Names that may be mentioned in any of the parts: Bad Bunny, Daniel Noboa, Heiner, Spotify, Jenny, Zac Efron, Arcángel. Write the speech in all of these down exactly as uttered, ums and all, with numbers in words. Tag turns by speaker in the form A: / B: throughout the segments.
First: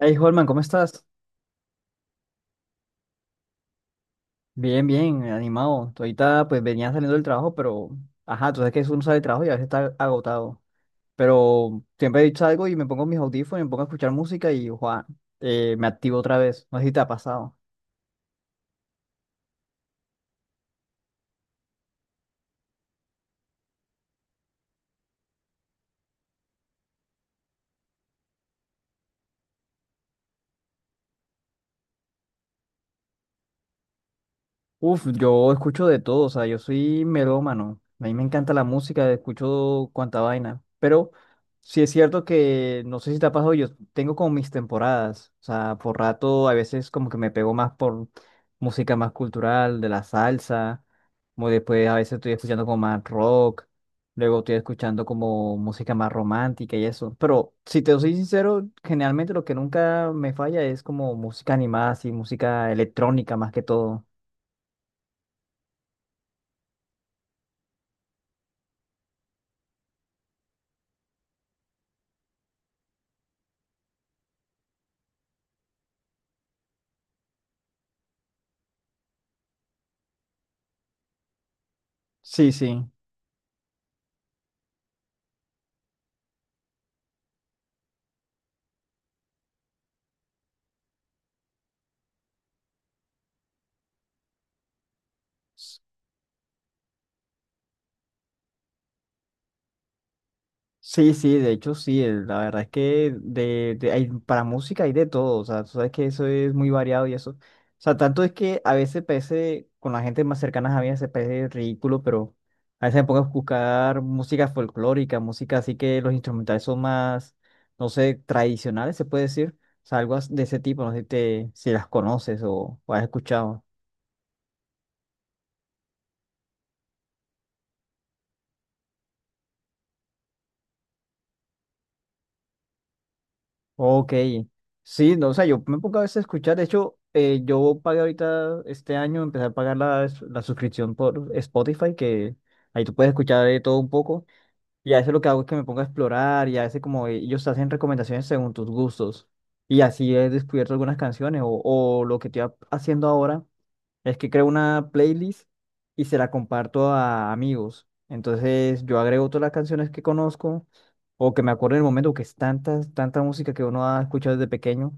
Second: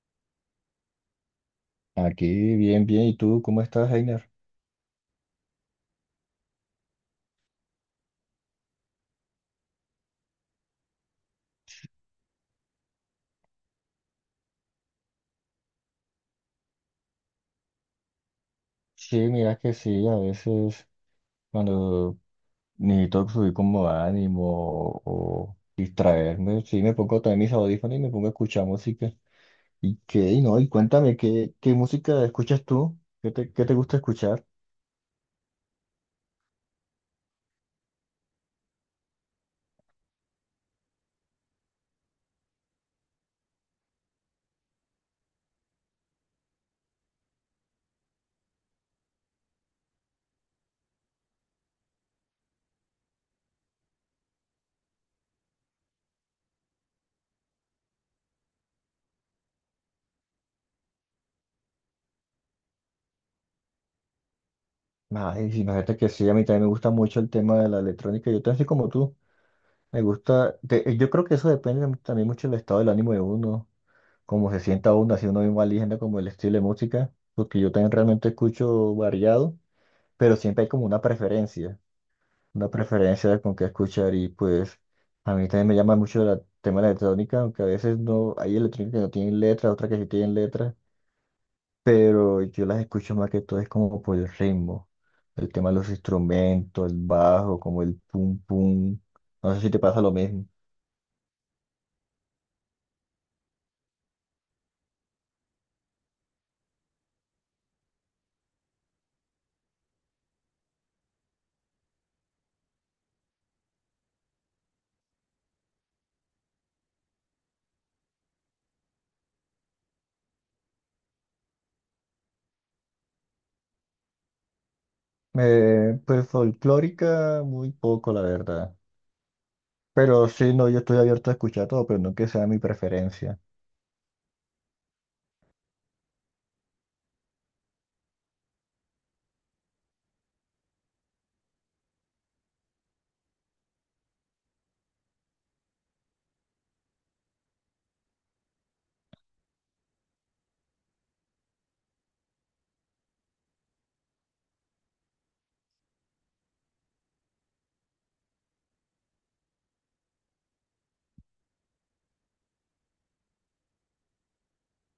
A: Hey, Holman, ¿cómo estás?
B: Aquí, bien, bien. ¿Y tú cómo estás, Heiner?
A: Bien, bien, animado. Tú ahorita pues venía saliendo del trabajo, pero ajá, tú sabes que uno sale del trabajo y a veces está agotado. Pero siempre salgo y me pongo mis audífonos y me pongo a escuchar música y ¡guau! eh, me activo otra vez. No sé si te ha pasado.
B: Sí, mira que sí, a veces cuando necesito subir como ánimo o distraerme, sí me pongo también mis audífonos y me pongo a escuchar música. ¿Y qué? Y no, y cuéntame, ¿qué, qué música escuchas tú? ¿Qué te, qué te gusta escuchar?
A: Uf, yo escucho de todo, o sea, yo soy melómano. A mí me encanta la música, escucho cuanta vaina. Pero sí es cierto que, no sé si te ha pasado, yo tengo como mis temporadas. O sea, por rato a veces como que me pego más por música más cultural, de la salsa. Como después a veces estoy escuchando como más rock. Luego estoy escuchando como música más romántica y eso. Pero si te soy sincero, generalmente lo que nunca me falla es como música animada, así, música electrónica más que todo.
B: Ay, sí, imagínate que sí, a mí también me gusta mucho el tema de la electrónica. Yo también soy como tú. Me gusta, de- yo creo que eso depende también mucho del estado del ánimo de uno, como se sienta uno, así uno mismo eligiendo como el estilo de música, porque yo también realmente escucho variado, pero siempre hay como una preferencia,
A: Sí,
B: una
A: sí.
B: preferencia de con qué escuchar. Y pues a mí también me llama mucho la el tema de la electrónica, aunque a veces no, hay electrónica que no tienen letra, otras que sí tienen letra, pero yo las escucho más que todo es como por el ritmo, el tema de
A: S-
B: los instrumentos, el bajo, como el pum pum, no sé si te pasa lo mismo.
A: Sí, sí, de hecho sí, el- la verdad es que de, de- hay, para música hay de todo, o sea, tú sabes que eso es muy variado y eso. O sea, tanto es que a veces parece, con la gente más cercana a mí, se parece ridículo, pero a veces me pongo a buscar música folclórica, música así que los instrumentales son más, no sé, tradicionales, se puede decir. O sea, algo as- de ese tipo, no sé si, te, si las conoces o, o has escuchado.
B: Eh, pues folclórica muy poco, la verdad. Pero sí, no, yo estoy abierto a escuchar todo, pero no que sea mi preferencia.
A: Ok, sí, no, o sea, yo me pongo a veces a escuchar, de hecho, eh, yo pagué ahorita este año, empecé a pagar la, s- la suscripción por Spotify, que ahí tú puedes escuchar de todo un poco, y a veces lo que hago es que me pongo a explorar, y a veces como eh, ellos te hacen recomendaciones según tus gustos, y así he descubierto algunas canciones, o, o lo que estoy ha- haciendo ahora es que creo una playlist y se la comparto a amigos, entonces yo agrego todas las canciones que conozco o que me acuerdo en el momento que es tanta, tanta música que uno ha escuchado desde pequeño.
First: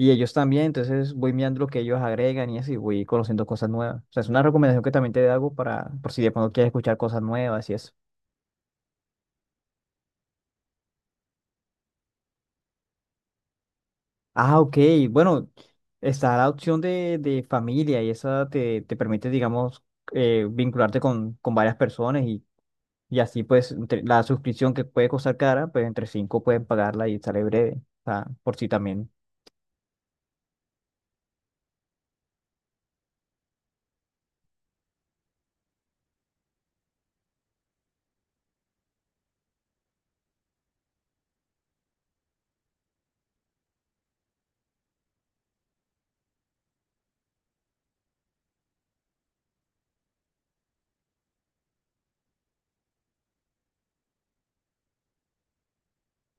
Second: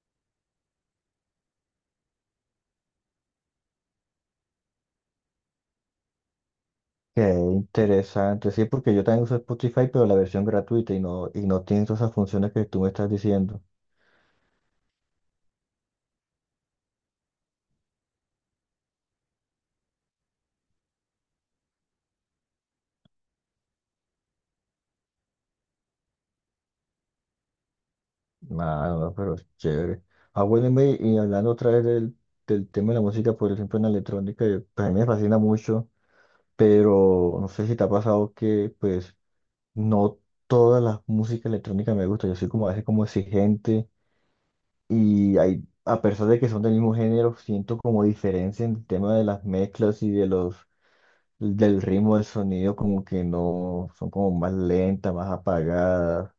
A: Y ellos también, entonces voy mirando lo que ellos agregan y así voy conociendo cosas nuevas. O sea, es una recomendación que también te hago para, por si de pronto quieres escuchar cosas
B: Qué
A: nuevas y eso.
B: interesante, sí, porque yo también uso Spotify, pero la versión gratuita y no, y no tiene todas esas funciones que tú me estás diciendo.
A: Ah, ok. Bueno, está la opción de, de familia y esa te, te permite, digamos, eh, vincularte con, con varias personas y, y así pues entre- la suscripción que puede costar cara, pues entre cinco pueden pagarla y sale breve. O sea, por si
B: Ah,
A: también.
B: no, pero es chévere. Ah, bueno, y me- y hablando otra vez del, del tema de la música, por ejemplo, en la electrónica, eh, pues a mí me fascina mucho, pero no sé si te ha pasado que, pues, no todas las músicas electrónicas me gustan. Yo soy como a veces como exigente. Y hay, a pesar de que son del mismo género, siento como diferencia en el tema de las mezclas y de los, del ritmo del sonido, como que no, son como más lentas, más apagadas,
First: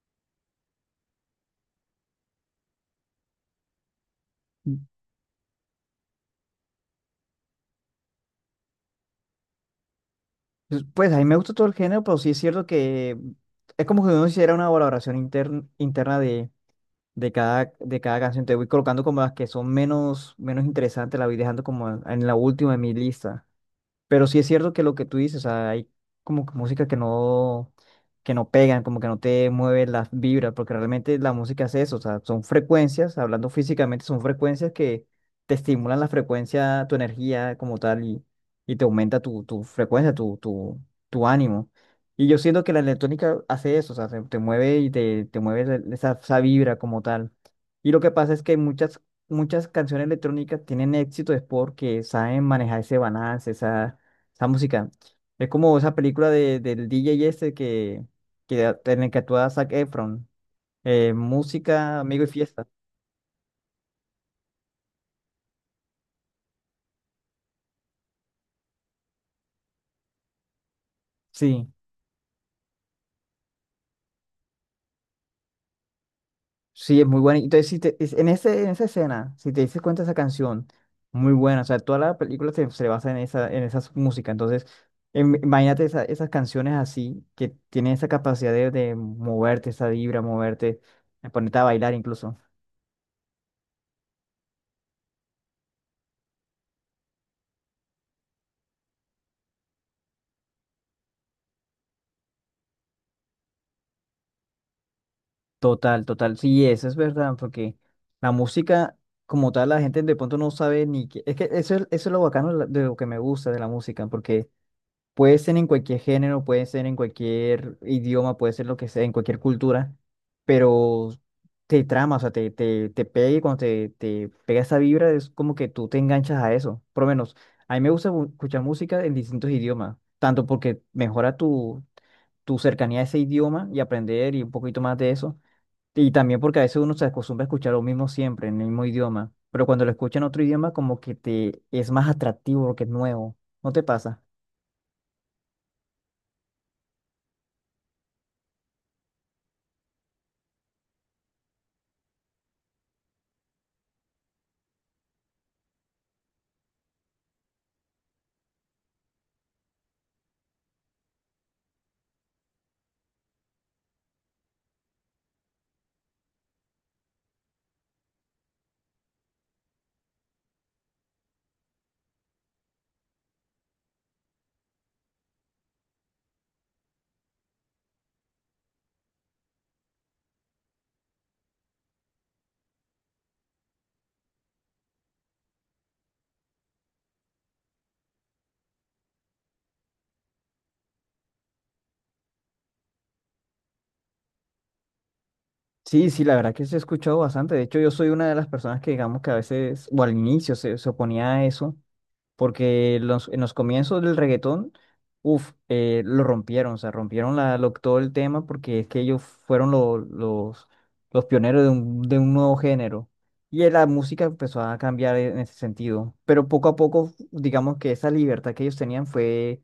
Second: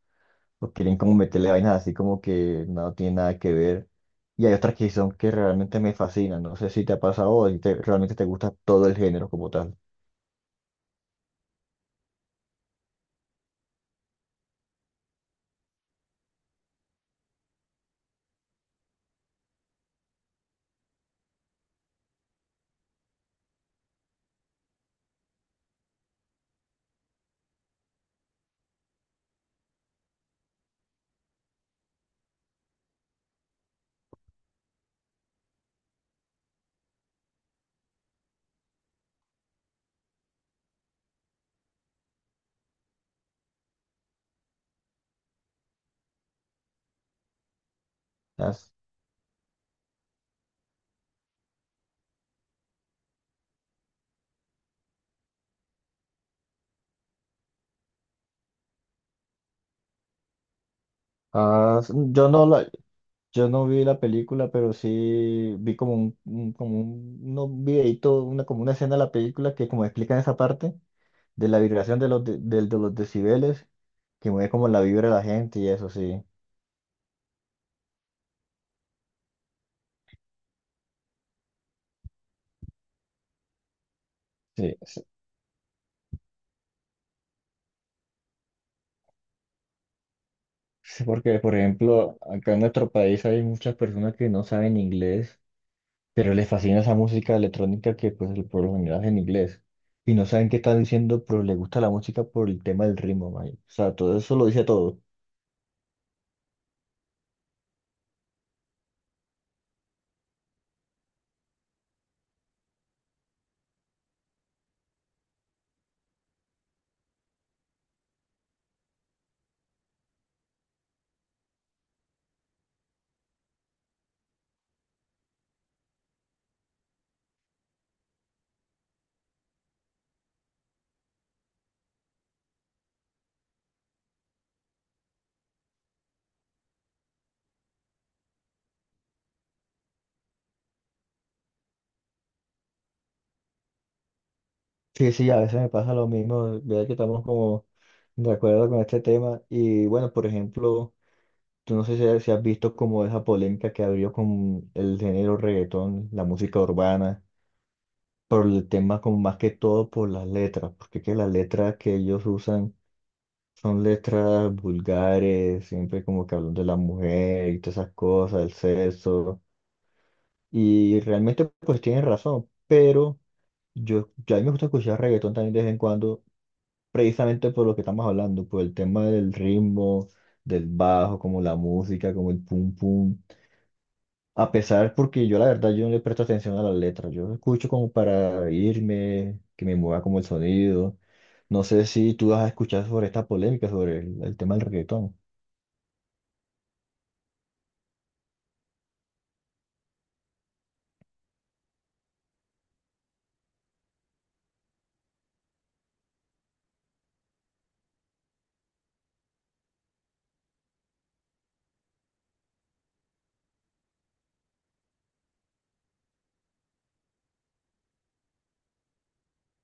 B: o quieren como meterle vainas así como que no tiene nada que ver. Y hay otras que son que realmente me fascinan, no sé si te ha pasado o si te- realmente te gusta todo el género como tal.
A: Pues pues, a mí me gusta todo el género, pero sí es cierto que es como que uno hiciera una valoración intern- interna de, de cada, de cada canción. Te voy colocando como las que son menos, menos interesantes, la voy dejando como en la última de mi lista. Pero sí es cierto que lo que tú dices, o sea, hay como que música que no, que no pegan, como que no te mueve las vibras, porque realmente la música es eso, o sea, son frecuencias, hablando físicamente, son frecuencias que te estimulan la frecuencia, tu energía como tal, y, y te aumenta tu, tu frecuencia, tu, tu, tu ánimo. Y yo siento que la electrónica hace eso, o sea, te, te mueve y te, te mueve la- esa, esa vibra como tal. Y lo que pasa es que
B: Has-
A: muchas muchas canciones electrónicas tienen éxito es porque saben manejar ese balance, esa esa música. Es como esa película de, del D J este que, que en el que actúa Zac Efron. Eh,
B: has-
A: música, amigo y
B: yo no,
A: fiesta.
B: la- yo no vi la película, pero sí vi como un, un- como un, no, un videíto, una, como una escena de la película que como explica esa parte de la
A: Sí,
B: vibración de los, de, del- de los decibeles, que mueve como la vibra de la gente y eso sí.
A: sí, es muy buena. Entonces, si te- es- en ese, en esa escena, si te dices cuenta esa canción, muy buena. O sea, toda la película se, se basa en esa, en esa música. Entonces,
B: Sí, sí,
A: em- imagínate esa- esas canciones así, que tienen esa capacidad de, de moverte, esa vibra, moverte,
B: sí,
A: de
B: porque por
A: ponerte a bailar
B: ejemplo,
A: incluso.
B: acá en nuestro país hay muchas personas que no saben inglés, pero les fascina esa música electrónica que pues por lo general es en inglés. Y no saben qué están diciendo, pero les gusta la música por el tema del ritmo, man. O sea, todo eso lo dice todo.
A: Total, total. Sí, eso es verdad, porque la música como tal la gente de pronto no sabe ni qué. Es que eso es, eso es lo bacano de la- de lo que me gusta de la música, porque puede ser en cualquier género, puede ser en cualquier idioma, puede ser lo que sea, en cualquier cultura, pero te trama, o sea, te, te, te pega y cuando te, te pega esa vibra es como que tú te enganchas a eso. Por lo menos, a mí me gusta mu- escuchar música en distintos idiomas, tanto porque mejora tu, tu cercanía a ese idioma y aprender y un poquito más de eso y también porque a veces uno se acostumbra a escuchar lo mismo siempre, en el mismo idioma. Pero cuando lo escucha en otro idioma, como que te es más atractivo porque es nuevo. ¿No te pasa?
B: Sí, sí, a veces me pasa lo mismo, vea que estamos como de acuerdo con este tema. Y bueno, por ejemplo, tú no sé si, si has visto como esa polémica que abrió con el género reggaetón, la música urbana, por el tema como más que todo por las letras, porque que las letras que ellos usan son letras vulgares, siempre como que hablan de la mujer y todas esas cosas, el sexo. Y realmente pues tienen razón, pero yo, yo a mí me gusta escuchar reggaetón también de vez en cuando precisamente por lo que estamos hablando, por el tema del ritmo, del bajo, como la música, como el pum pum. A pesar, porque yo la verdad yo no le presto atención a las letras, yo escucho como para irme, que me mueva como el sonido. No sé si tú has escuchado sobre esta polémica, sobre el, el tema del reggaetón.
A: Sí, sí, la verdad que se ha escuchado bastante. De hecho, yo soy una de las personas que digamos que a veces, o al inicio, se, se oponía a eso. Porque los, en los comienzos del reggaetón, uff, lo rompieron, o sea, rompieron la, lo- todo el tema porque es que ellos fueron lo- los, los pioneros de un, de un nuevo género. Y eh, la música empezó a cambiar en ese sentido. Pero poco a poco, digamos que esa libertad que ellos tenían fue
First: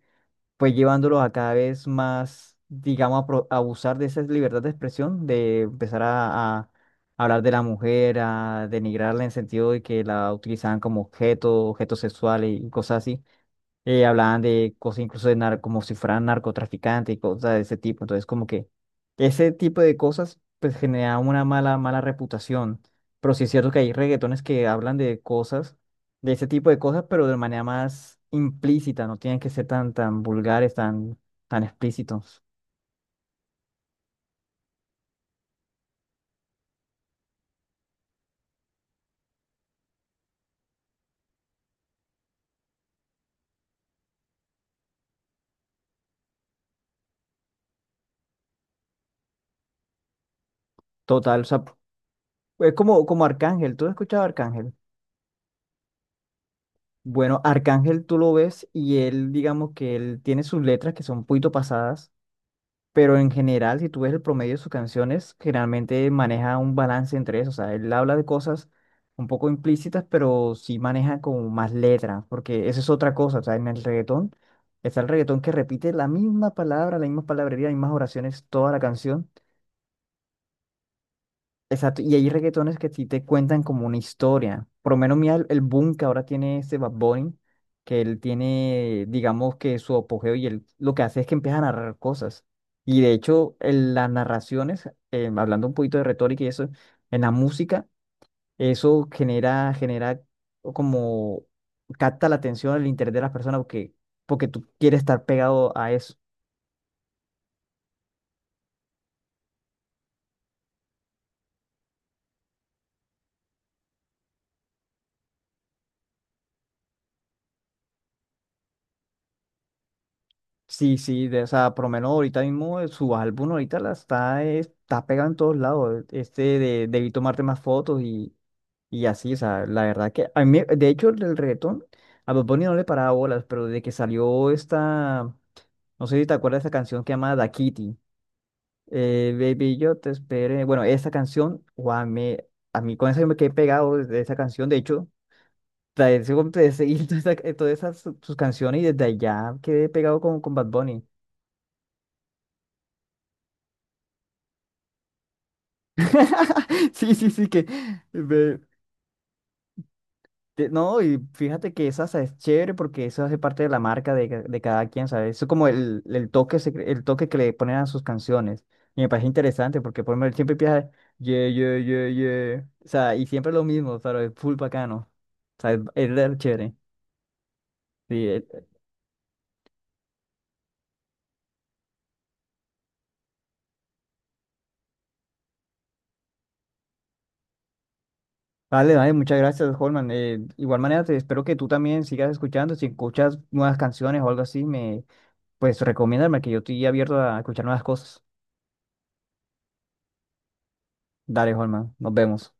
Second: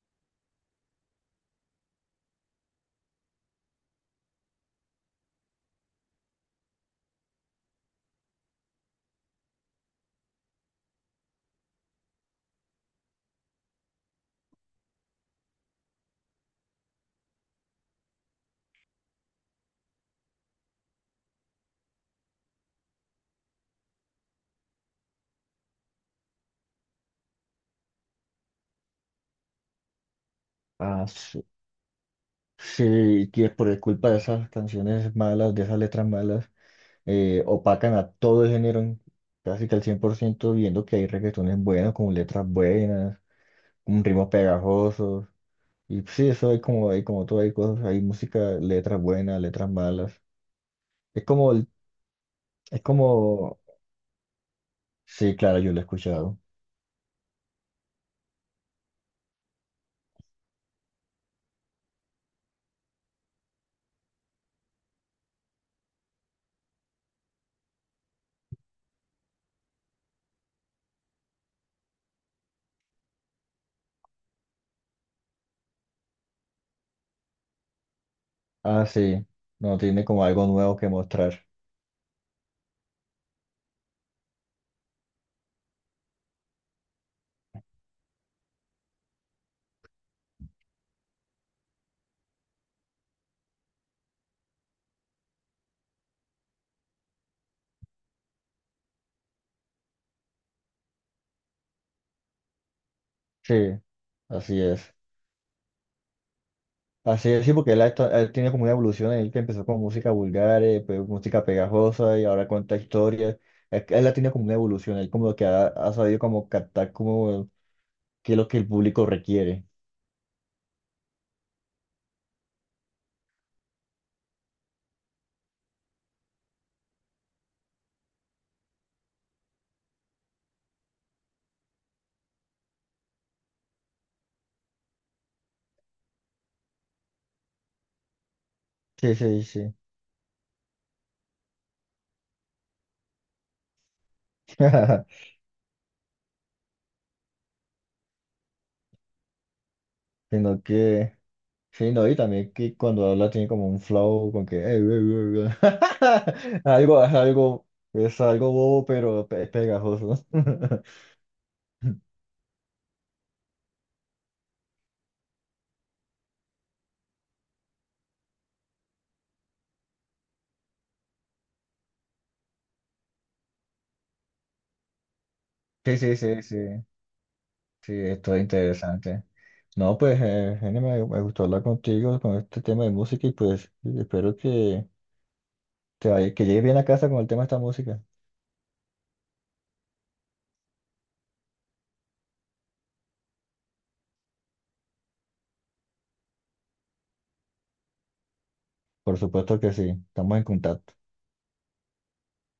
A: pues llevándolos a cada vez más, digamos, a, pro- a abusar de esa libertad de expresión, de empezar a, a hablar de la mujer, a denigrarla en sentido de que la utilizaban como objeto, objeto sexual y cosas así eh, hablaban de cosas incluso de nar como si fueran narcotraficantes y cosas de ese tipo. Entonces, como que ese tipo de cosas pues genera una mala, mala reputación. Pero sí es cierto que hay reggaetones que hablan de cosas, de ese tipo de cosas, pero de manera más implícita, no tienen que ser tan, tan vulgares,
B: Ah,
A: tan,
B: sí,
A: tan explícitos.
B: sí, que por culpa de esas canciones malas, de esas letras malas, eh, opacan a todo el género, en- casi que al cien por ciento viendo que hay reggaetones buenos, con letras buenas un ritmos pegajosos. Y pues, sí, eso hay como, hay como todo, hay cosas, hay música, letras buenas, letras malas. Es
A: Total, o
B: como,
A: sea,
B: el-
A: es
B: es
A: como, como
B: como,
A: Arcángel. ¿Tú has escuchado a Arcángel?
B: sí, claro, yo lo he escuchado.
A: Bueno, Arcángel tú lo ves y él, digamos que él tiene sus letras que son un poquito pasadas. Pero en general, si tú ves el promedio de sus canciones, generalmente maneja un balance entre eso. O sea, él habla de cosas un poco implícitas, pero sí maneja como más letras, porque esa es otra cosa. O sea, en el reggaetón está el reggaetón que repite la misma palabra, la misma palabrería, las mismas oraciones toda la
B: Ah, sí,
A: canción.
B: no, tiene como algo nuevo que mostrar.
A: Exacto, y hay reggaetones que sí te cuentan como una historia. Por lo menos mira el, el boom que ahora tiene este Bad Bunny, que él tiene, digamos que su apogeo y él lo que hace es que empieza a narrar cosas. Y de hecho, en las narraciones, eh, hablando un poquito de retórica y eso, en la música, eso genera, genera como capta la atención, el interés de las personas
B: Sí,
A: porque, porque
B: así
A: tú
B: es.
A: quieres estar pegado a eso.
B: Así es, sí, porque él, ha esta- él tiene como una evolución, él que empezó con música vulgar, eh, pues, música pegajosa y ahora cuenta historias. Él, él ha tenido como una evolución, él como que ha, ha sabido como captar como qué es lo que el público requiere.
A: Sí, sí, de, o sea, por lo menos ahorita mismo eh, su álbum ahorita la está, eh, está pegado en todos lados. eh, Este de debí tomarte más fotos y, y así, o sea, la verdad que a mí, de hecho, el reggaetón, a Bad Bunny no le paraba bolas, pero desde que salió esta, no sé si te acuerdas de esa canción que llama Da Kitty,
B: Sí,
A: eh,
B: sí, sí.
A: Baby, yo te esperé. Bueno, esa canción, guau, me, a mí con esa yo me quedé pegado de esa canción, de hecho. Trae, seguí todas esas todas esas sus sus canciones y desde allá quedé pegado con, con
B: Sino
A: Bad Bunny.
B: que... Sí, no, y también que cuando habla tiene como un flow con que "Eh, eh, eh, eh". Algo, es
A: Sí, sí, sí, que...
B: algo, es algo
A: ve-
B: bobo, pero pe- pegajoso.
A: te- no, y fíjate que esa sa- es chévere porque eso hace parte de la marca de, ca- de cada quien, ¿sabes? Eso es como el, el toque, secre- el toque que le ponen a sus canciones. Y me parece interesante porque por lo menos siempre empieza, yeah, yeah, yeah, yeah. O sea, y siempre lo mismo, pero es full bacano. O sea, es,
B: Sí,
A: es
B: sí,
A: re
B: sí, sí,
A: chévere.
B: sí,
A: Sí,
B: esto es
A: eh,
B: interesante. No, pues, eh, Jenny, me, me gustó hablar contigo con este tema de música y pues espero que te vaya, que llegues bien a casa con el tema de esta música.
A: vale, vale, muchas gracias, Holman. Eh, igual manera, te espero que tú también sigas escuchando. Si escuchas nuevas canciones o algo así, me, pues recomiéndame que yo estoy abierto a escuchar nuevas cosas.
B: Por supuesto que sí, estamos en contacto.
A: Dale, Holman, nos vemos.